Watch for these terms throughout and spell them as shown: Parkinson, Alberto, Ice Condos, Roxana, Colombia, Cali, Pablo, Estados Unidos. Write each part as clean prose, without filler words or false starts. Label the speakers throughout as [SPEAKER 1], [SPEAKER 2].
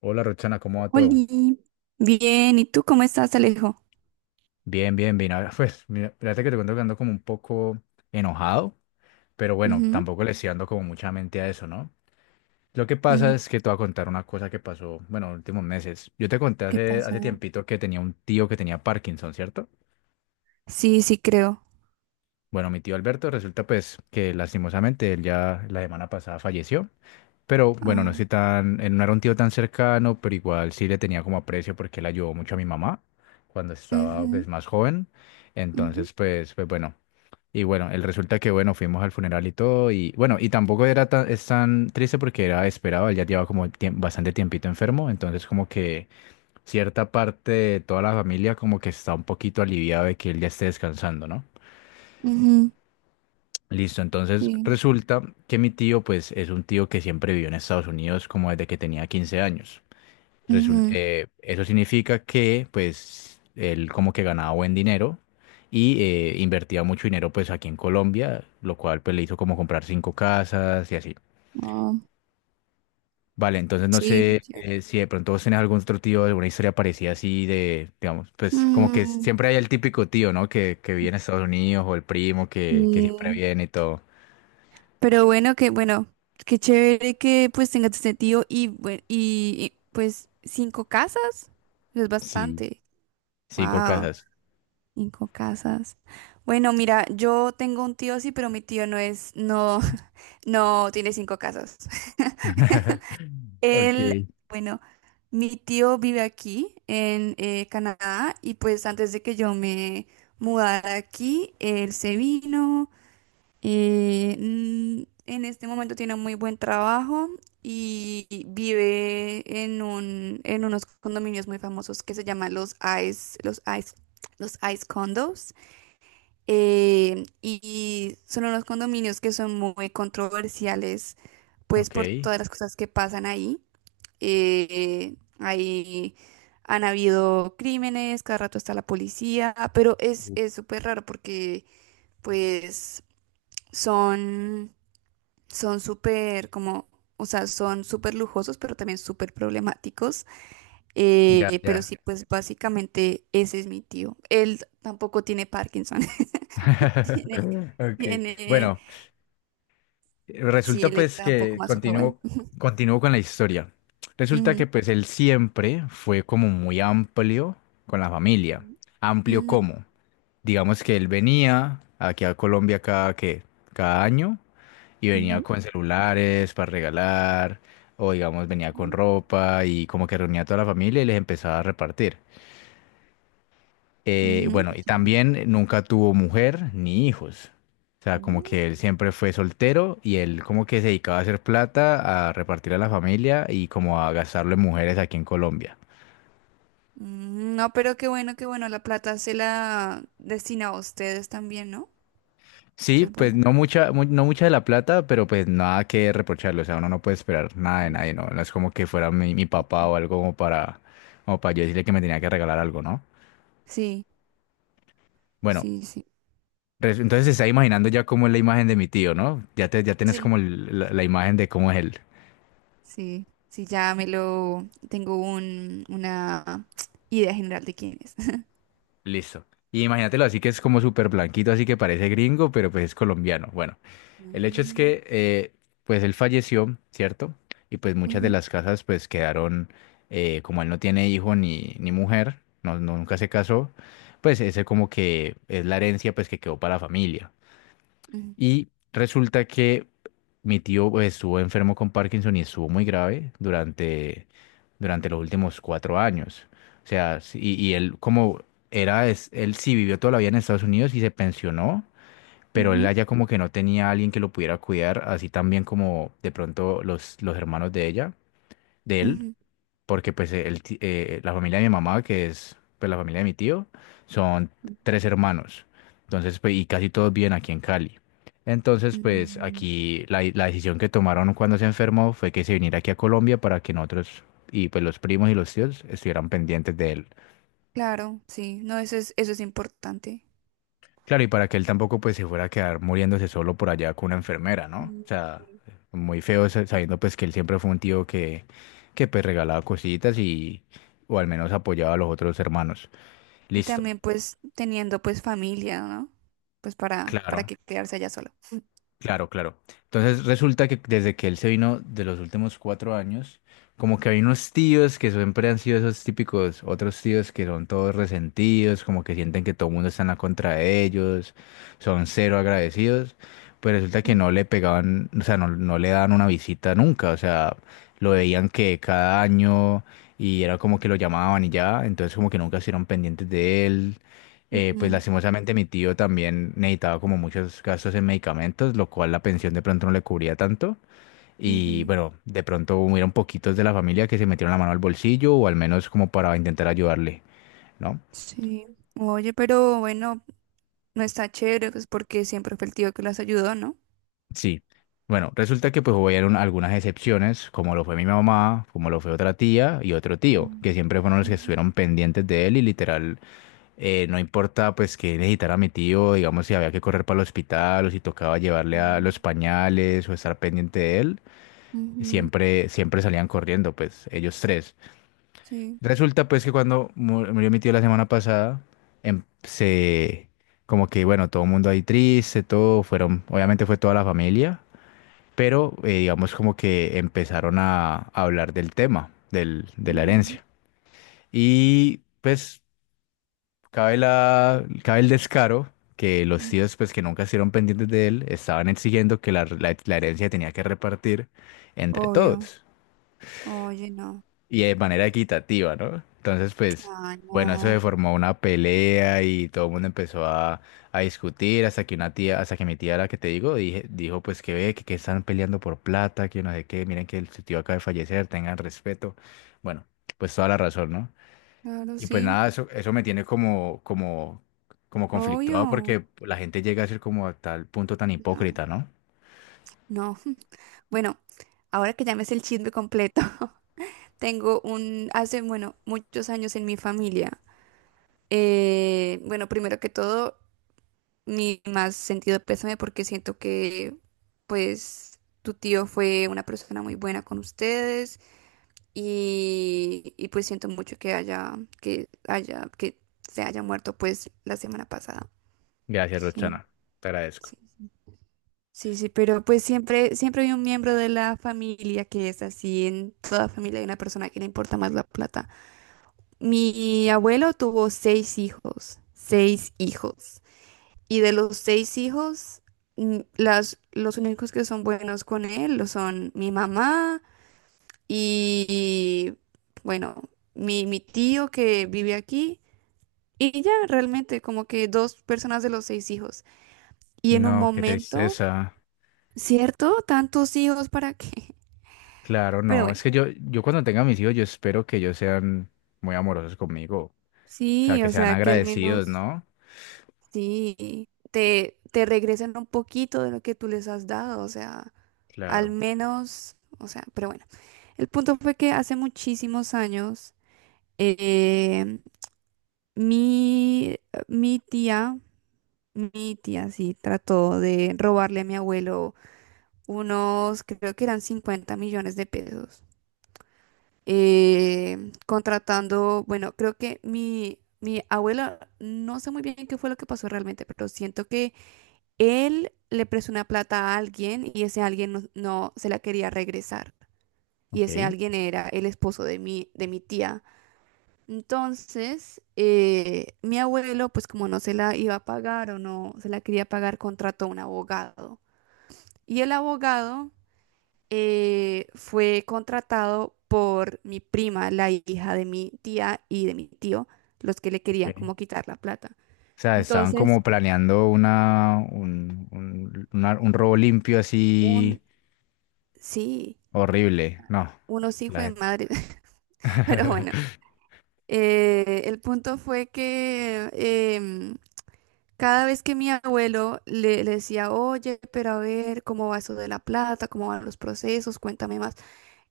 [SPEAKER 1] Hola Roxana, ¿cómo va todo?
[SPEAKER 2] Oli, bien, ¿y tú cómo estás, Alejo?
[SPEAKER 1] Bien, bien, bien. Pues, mira, fíjate que te cuento que ando como un poco enojado, pero bueno,
[SPEAKER 2] Ujú,
[SPEAKER 1] tampoco le estoy dando como mucha mente a eso, ¿no? Lo que pasa
[SPEAKER 2] ujú,
[SPEAKER 1] es que te voy a contar una cosa que pasó, bueno, en los últimos meses. Yo te conté
[SPEAKER 2] ¿qué
[SPEAKER 1] hace
[SPEAKER 2] pasó?
[SPEAKER 1] tiempito que tenía un tío que tenía Parkinson, ¿cierto?
[SPEAKER 2] Sí, sí, creo.
[SPEAKER 1] Bueno, mi tío Alberto resulta pues que lastimosamente él ya la semana pasada falleció. Pero bueno, no
[SPEAKER 2] Ah,
[SPEAKER 1] estoy tan, no era un tío tan cercano, pero igual sí le tenía como aprecio porque él ayudó mucho a mi mamá cuando estaba pues
[SPEAKER 2] ujú,
[SPEAKER 1] más joven.
[SPEAKER 2] ujú,
[SPEAKER 1] Entonces, pues, pues bueno. Y bueno, el resulta que bueno, fuimos al funeral y todo. Y bueno, y tampoco era tan, es tan triste porque era esperado, él ya llevaba como bastante tiempito enfermo. Entonces, como que cierta parte de toda la familia como que está un poquito aliviada de que él ya esté descansando, ¿no?
[SPEAKER 2] ujú,
[SPEAKER 1] Listo, entonces
[SPEAKER 2] sí,
[SPEAKER 1] resulta que mi tío, pues, es un tío que siempre vivió en Estados Unidos como desde que tenía 15 años.
[SPEAKER 2] ujú,
[SPEAKER 1] Eso significa que, pues, él como que ganaba buen dinero y invertía mucho dinero, pues, aquí en Colombia, lo cual, pues, le hizo como comprar cinco casas y así.
[SPEAKER 2] ah,
[SPEAKER 1] Vale, entonces no
[SPEAKER 2] sí,
[SPEAKER 1] sé
[SPEAKER 2] chévere.
[SPEAKER 1] si de pronto vos tenés algún otro tío, alguna historia parecida así de, digamos, pues, como que
[SPEAKER 2] Mm,
[SPEAKER 1] siempre hay el típico tío, ¿no? Que vive en Estados Unidos o el primo que siempre
[SPEAKER 2] sí.
[SPEAKER 1] viene y todo.
[SPEAKER 2] Pero bueno, que bueno, qué chévere que pues tengas este tío y, pues cinco casas, es
[SPEAKER 1] Sí,
[SPEAKER 2] bastante.
[SPEAKER 1] cinco
[SPEAKER 2] Wow,
[SPEAKER 1] casas.
[SPEAKER 2] cinco casas. Bueno, mira, yo tengo un tío sí, pero mi tío no es, no. No, tiene cinco casos. Él,
[SPEAKER 1] Ok,
[SPEAKER 2] bueno, mi tío vive aquí en Canadá y pues antes de que yo me mudara aquí, él se vino. En este momento tiene un muy buen trabajo y vive en unos condominios muy famosos que se llaman Ice, los Ice, los Ice Condos. Y son unos condominios que son muy controversiales pues
[SPEAKER 1] ok.
[SPEAKER 2] por todas las cosas que pasan ahí. Ahí han habido crímenes, cada rato está la policía, pero es
[SPEAKER 1] Uf.
[SPEAKER 2] es súper raro porque pues son son súper como, o sea, son súper lujosos, pero también súper problemáticos.
[SPEAKER 1] Ya,
[SPEAKER 2] Pero
[SPEAKER 1] ya.
[SPEAKER 2] sí, pues básicamente ese es mi tío. Él tampoco tiene Parkinson. tiene,
[SPEAKER 1] Ok,
[SPEAKER 2] tiene,
[SPEAKER 1] bueno,
[SPEAKER 2] sí,
[SPEAKER 1] resulta
[SPEAKER 2] él
[SPEAKER 1] pues
[SPEAKER 2] está un poco
[SPEAKER 1] que
[SPEAKER 2] más joven.
[SPEAKER 1] continúo, continúo con la historia. Resulta
[SPEAKER 2] Ujú,
[SPEAKER 1] que pues él siempre fue como muy amplio con la familia. ¿Amplio
[SPEAKER 2] ujú,
[SPEAKER 1] como? Digamos que él venía aquí a Colombia cada, ¿qué? Cada año y venía
[SPEAKER 2] ujú,
[SPEAKER 1] con celulares para regalar o digamos venía con ropa y como que reunía a toda la familia y les empezaba a repartir.
[SPEAKER 2] ujú,
[SPEAKER 1] Bueno,
[SPEAKER 2] qué
[SPEAKER 1] y
[SPEAKER 2] chévere.
[SPEAKER 1] también nunca tuvo mujer ni hijos. O sea, como que él
[SPEAKER 2] Mm.
[SPEAKER 1] siempre fue soltero y él como que se dedicaba a hacer plata, a repartir a la familia y como a gastarlo en mujeres aquí en Colombia.
[SPEAKER 2] Mm, no, pero qué bueno, qué bueno. La plata se la destina a ustedes también, ¿no?
[SPEAKER 1] Sí,
[SPEAKER 2] Eso es
[SPEAKER 1] pues
[SPEAKER 2] bueno.
[SPEAKER 1] no mucha, no mucha de la plata, pero pues nada que reprocharle. O sea, uno no puede esperar nada de
[SPEAKER 2] Mm.
[SPEAKER 1] nadie, ¿no? No es como que fuera mi papá o algo como para, como para yo decirle que me tenía que regalar algo, ¿no?
[SPEAKER 2] Sí,
[SPEAKER 1] Bueno,
[SPEAKER 2] sí, sí.
[SPEAKER 1] entonces se está imaginando ya cómo es la imagen de mi tío, ¿no? Ya tienes como
[SPEAKER 2] Sí,
[SPEAKER 1] la imagen de cómo es él.
[SPEAKER 2] sí. Sí, ya me lo. Tengo una idea general de quién es.
[SPEAKER 1] Listo. Y imagínatelo así que es como súper blanquito, así que parece gringo, pero pues es colombiano. Bueno, el hecho es
[SPEAKER 2] Mm,
[SPEAKER 1] que pues él falleció, ¿cierto? Y pues muchas de
[SPEAKER 2] ujú,
[SPEAKER 1] las casas pues quedaron, como él no tiene hijo ni, ni mujer, no, nunca se casó, pues ese como que es la herencia pues que quedó para la familia. Y resulta que mi tío pues, estuvo enfermo con Parkinson y estuvo muy grave durante, durante los últimos 4 años. O sea, sí- y él como era, es- él sí vivió toda la vida en Estados Unidos y se pensionó, pero él
[SPEAKER 2] ujú,
[SPEAKER 1] allá como que no tenía a alguien que lo pudiera cuidar, así también como de pronto los hermanos de ella, de él
[SPEAKER 2] ujú.
[SPEAKER 1] porque pues la familia de mi mamá, que es pues la familia de mi tío, son
[SPEAKER 2] Ujú,
[SPEAKER 1] tres hermanos. Entonces, pues, y casi todos viven aquí en Cali. Entonces, pues
[SPEAKER 2] mm,
[SPEAKER 1] aquí la decisión que tomaron cuando se enfermó fue que se viniera aquí a Colombia para que nosotros y pues los primos y los tíos estuvieran pendientes de él.
[SPEAKER 2] claro, sí. No, eso es importante.
[SPEAKER 1] Claro, y para que él tampoco pues se fuera a quedar muriéndose solo por allá con una enfermera, ¿no?
[SPEAKER 2] Mm,
[SPEAKER 1] O sea,
[SPEAKER 2] sí.
[SPEAKER 1] muy feo sabiendo pues que él siempre fue un tío que pues regalaba cositas y o al menos apoyaba a los otros hermanos.
[SPEAKER 2] Y
[SPEAKER 1] Listo,
[SPEAKER 2] también, pues, teniendo, pues, familia, ¿no? Pues para
[SPEAKER 1] claro,
[SPEAKER 2] que quedarse allá solo.
[SPEAKER 1] claro, claro. Entonces resulta que desde que él se vino de los últimos 4 años, como que hay unos tíos que siempre han sido esos típicos, otros tíos que son todos resentidos, como que sienten que todo el mundo está en la contra de ellos, son cero agradecidos, pues resulta que no le pegaban, o sea, no, no le daban una visita nunca, o sea, lo veían que cada año y era como que lo llamaban y ya, entonces como que nunca estuvieron pendientes de él, pues
[SPEAKER 2] Ujú,
[SPEAKER 1] lastimosamente mi tío también necesitaba como muchos gastos en medicamentos, lo cual la pensión de pronto no le cubría tanto. Y
[SPEAKER 2] ujú.
[SPEAKER 1] bueno, de pronto hubieron poquitos de la familia que se metieron la mano al bolsillo o al menos como para intentar ayudarle, ¿no?
[SPEAKER 2] Sí. Oye, pero bueno, no está chévere, pues porque siempre fue el tío que las ayudó, ¿no?
[SPEAKER 1] Sí. Bueno, resulta que pues hubieron algunas excepciones, como lo fue mi mamá, como lo fue otra tía y otro tío,
[SPEAKER 2] Mm,
[SPEAKER 1] que siempre fueron los que
[SPEAKER 2] ujú,
[SPEAKER 1] estuvieron pendientes de él y literal, no importa pues que necesitara mi tío, digamos si había que correr para el hospital o si tocaba llevarle a
[SPEAKER 2] ujú,
[SPEAKER 1] los pañales o estar pendiente de él,
[SPEAKER 2] ujú,
[SPEAKER 1] siempre, siempre salían corriendo, pues ellos tres.
[SPEAKER 2] sí,
[SPEAKER 1] Resulta pues que cuando murió mi tío la semana pasada, se como que bueno, todo el mundo ahí triste, todo fueron, obviamente fue toda la familia, pero digamos como que empezaron a hablar del tema, del, de la
[SPEAKER 2] ujú,
[SPEAKER 1] herencia. Y pues cabe la, cabe el descaro que los
[SPEAKER 2] ujú.
[SPEAKER 1] tíos pues que nunca estuvieron pendientes de él estaban exigiendo que la herencia tenía que repartir entre
[SPEAKER 2] Obvio.
[SPEAKER 1] todos,
[SPEAKER 2] Oye, no.
[SPEAKER 1] y de manera equitativa, ¿no? Entonces, pues,
[SPEAKER 2] Ay,
[SPEAKER 1] bueno, eso se
[SPEAKER 2] no.
[SPEAKER 1] formó una pelea y todo el mundo empezó a discutir hasta que una tía, hasta que mi tía, la que te digo, dijo, pues, que ve, que están peleando por plata, que no sé qué, miren que el su tío acaba de fallecer, tengan respeto. Bueno, pues toda la razón, ¿no?
[SPEAKER 2] Claro,
[SPEAKER 1] Y pues
[SPEAKER 2] sí.
[SPEAKER 1] nada, eso me tiene como, como, como conflictuado
[SPEAKER 2] Obvio.
[SPEAKER 1] porque la gente llega a ser como a tal punto tan
[SPEAKER 2] No,
[SPEAKER 1] hipócrita, ¿no?
[SPEAKER 2] no. Bueno, ahora que ya me sé el chisme completo, hace, bueno, muchos años en mi familia. Bueno, primero que todo. Mi más sentido pésame porque siento que pues tu tío fue una persona muy buena con ustedes y, pues siento mucho que se haya muerto pues la semana pasada.
[SPEAKER 1] Gracias,
[SPEAKER 2] Sí,
[SPEAKER 1] Rochana. Te agradezco.
[SPEAKER 2] sí, sí, sí, sí, pero pues siempre, siempre hay un miembro de la familia que es así, en toda familia hay una persona que le importa más la plata. Mi abuelo tuvo seis hijos, seis hijos. Y de los seis hijos, los únicos que son buenos con él lo son mi mamá y, bueno, mi tío que vive aquí. Y ya, realmente, como que dos personas de los seis hijos. Y en un
[SPEAKER 1] No, qué
[SPEAKER 2] momento,
[SPEAKER 1] tristeza.
[SPEAKER 2] ¿cierto? Tantos hijos, ¿para qué?
[SPEAKER 1] Claro,
[SPEAKER 2] Pero
[SPEAKER 1] no, es
[SPEAKER 2] bueno,
[SPEAKER 1] que yo cuando tenga mis hijos, yo espero que ellos sean muy amorosos conmigo, o sea,
[SPEAKER 2] sí,
[SPEAKER 1] que
[SPEAKER 2] o
[SPEAKER 1] sean
[SPEAKER 2] sea, que al
[SPEAKER 1] agradecidos,
[SPEAKER 2] menos
[SPEAKER 1] ¿no?
[SPEAKER 2] sí, te regresen un poquito de lo que tú les has dado, o sea, al
[SPEAKER 1] Claro,
[SPEAKER 2] menos, o sea, pero bueno. El punto fue que hace muchísimos años, eh, mi, mi tía, mi tía sí, trató de robarle a mi abuelo unos, creo que eran 50 millones de pesos, contratando, bueno, creo que mi abuelo, no sé muy bien qué fue lo que pasó realmente, pero siento que él le prestó una plata a alguien y ese alguien no se la quería regresar. Y ese
[SPEAKER 1] ok.
[SPEAKER 2] alguien era el esposo de mi tía. Entonces, mi abuelo, pues como no se la iba a pagar o no se la quería pagar, contrató a un abogado. Y el abogado fue contratado por mi prima, la hija de mi tía y de mi tío, los que le querían
[SPEAKER 1] Ok.
[SPEAKER 2] como quitar la plata.
[SPEAKER 1] O sea, estaban
[SPEAKER 2] Entonces,
[SPEAKER 1] como planeando una, un, una- un robo limpio así
[SPEAKER 2] un, sí,
[SPEAKER 1] horrible, no,
[SPEAKER 2] unos
[SPEAKER 1] la
[SPEAKER 2] hijos de
[SPEAKER 1] gente.
[SPEAKER 2] madre. Pero bueno, el punto fue que cada vez que mi abuelo le decía, oye, pero a ver, ¿cómo va eso de la plata? ¿Cómo van los procesos? Cuéntame más.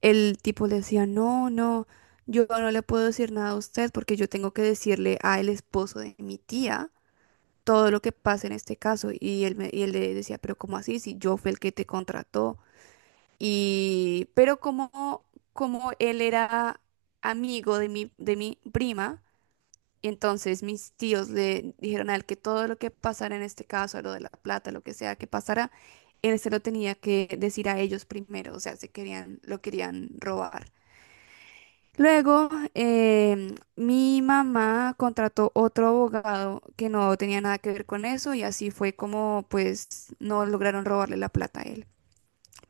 [SPEAKER 2] El tipo le decía, no, no, yo no le puedo decir nada a usted porque yo tengo que decirle a el esposo de mi tía todo lo que pasa en este caso. Y él le decía, pero ¿cómo así? Si yo fui el que te contrató. Y, pero como él era amigo de mi prima, entonces mis tíos le dijeron a él que todo lo que pasara en este caso, lo de la plata, lo que sea que pasara, él se lo tenía que decir a ellos primero, o sea, lo querían robar. Luego, mi mamá contrató otro abogado que no tenía nada que ver con eso y así fue como pues no lograron robarle la plata a él,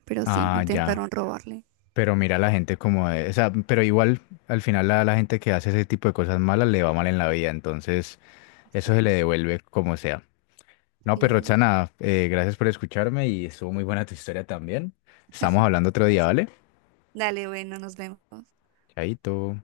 [SPEAKER 2] pero sí,
[SPEAKER 1] Ah, ya,
[SPEAKER 2] intentaron robarle.
[SPEAKER 1] pero mira la gente como de, o sea, pero igual al final la gente que hace ese tipo de cosas malas le va mal en la vida, entonces
[SPEAKER 2] Sí,
[SPEAKER 1] eso se le devuelve como sea. No, pues
[SPEAKER 2] es-
[SPEAKER 1] Roxana, gracias por escucharme y estuvo muy buena tu historia también. Estamos hablando otro día,
[SPEAKER 2] así es.
[SPEAKER 1] ¿vale?
[SPEAKER 2] Dale, bueno, nos vemos.
[SPEAKER 1] Chaito.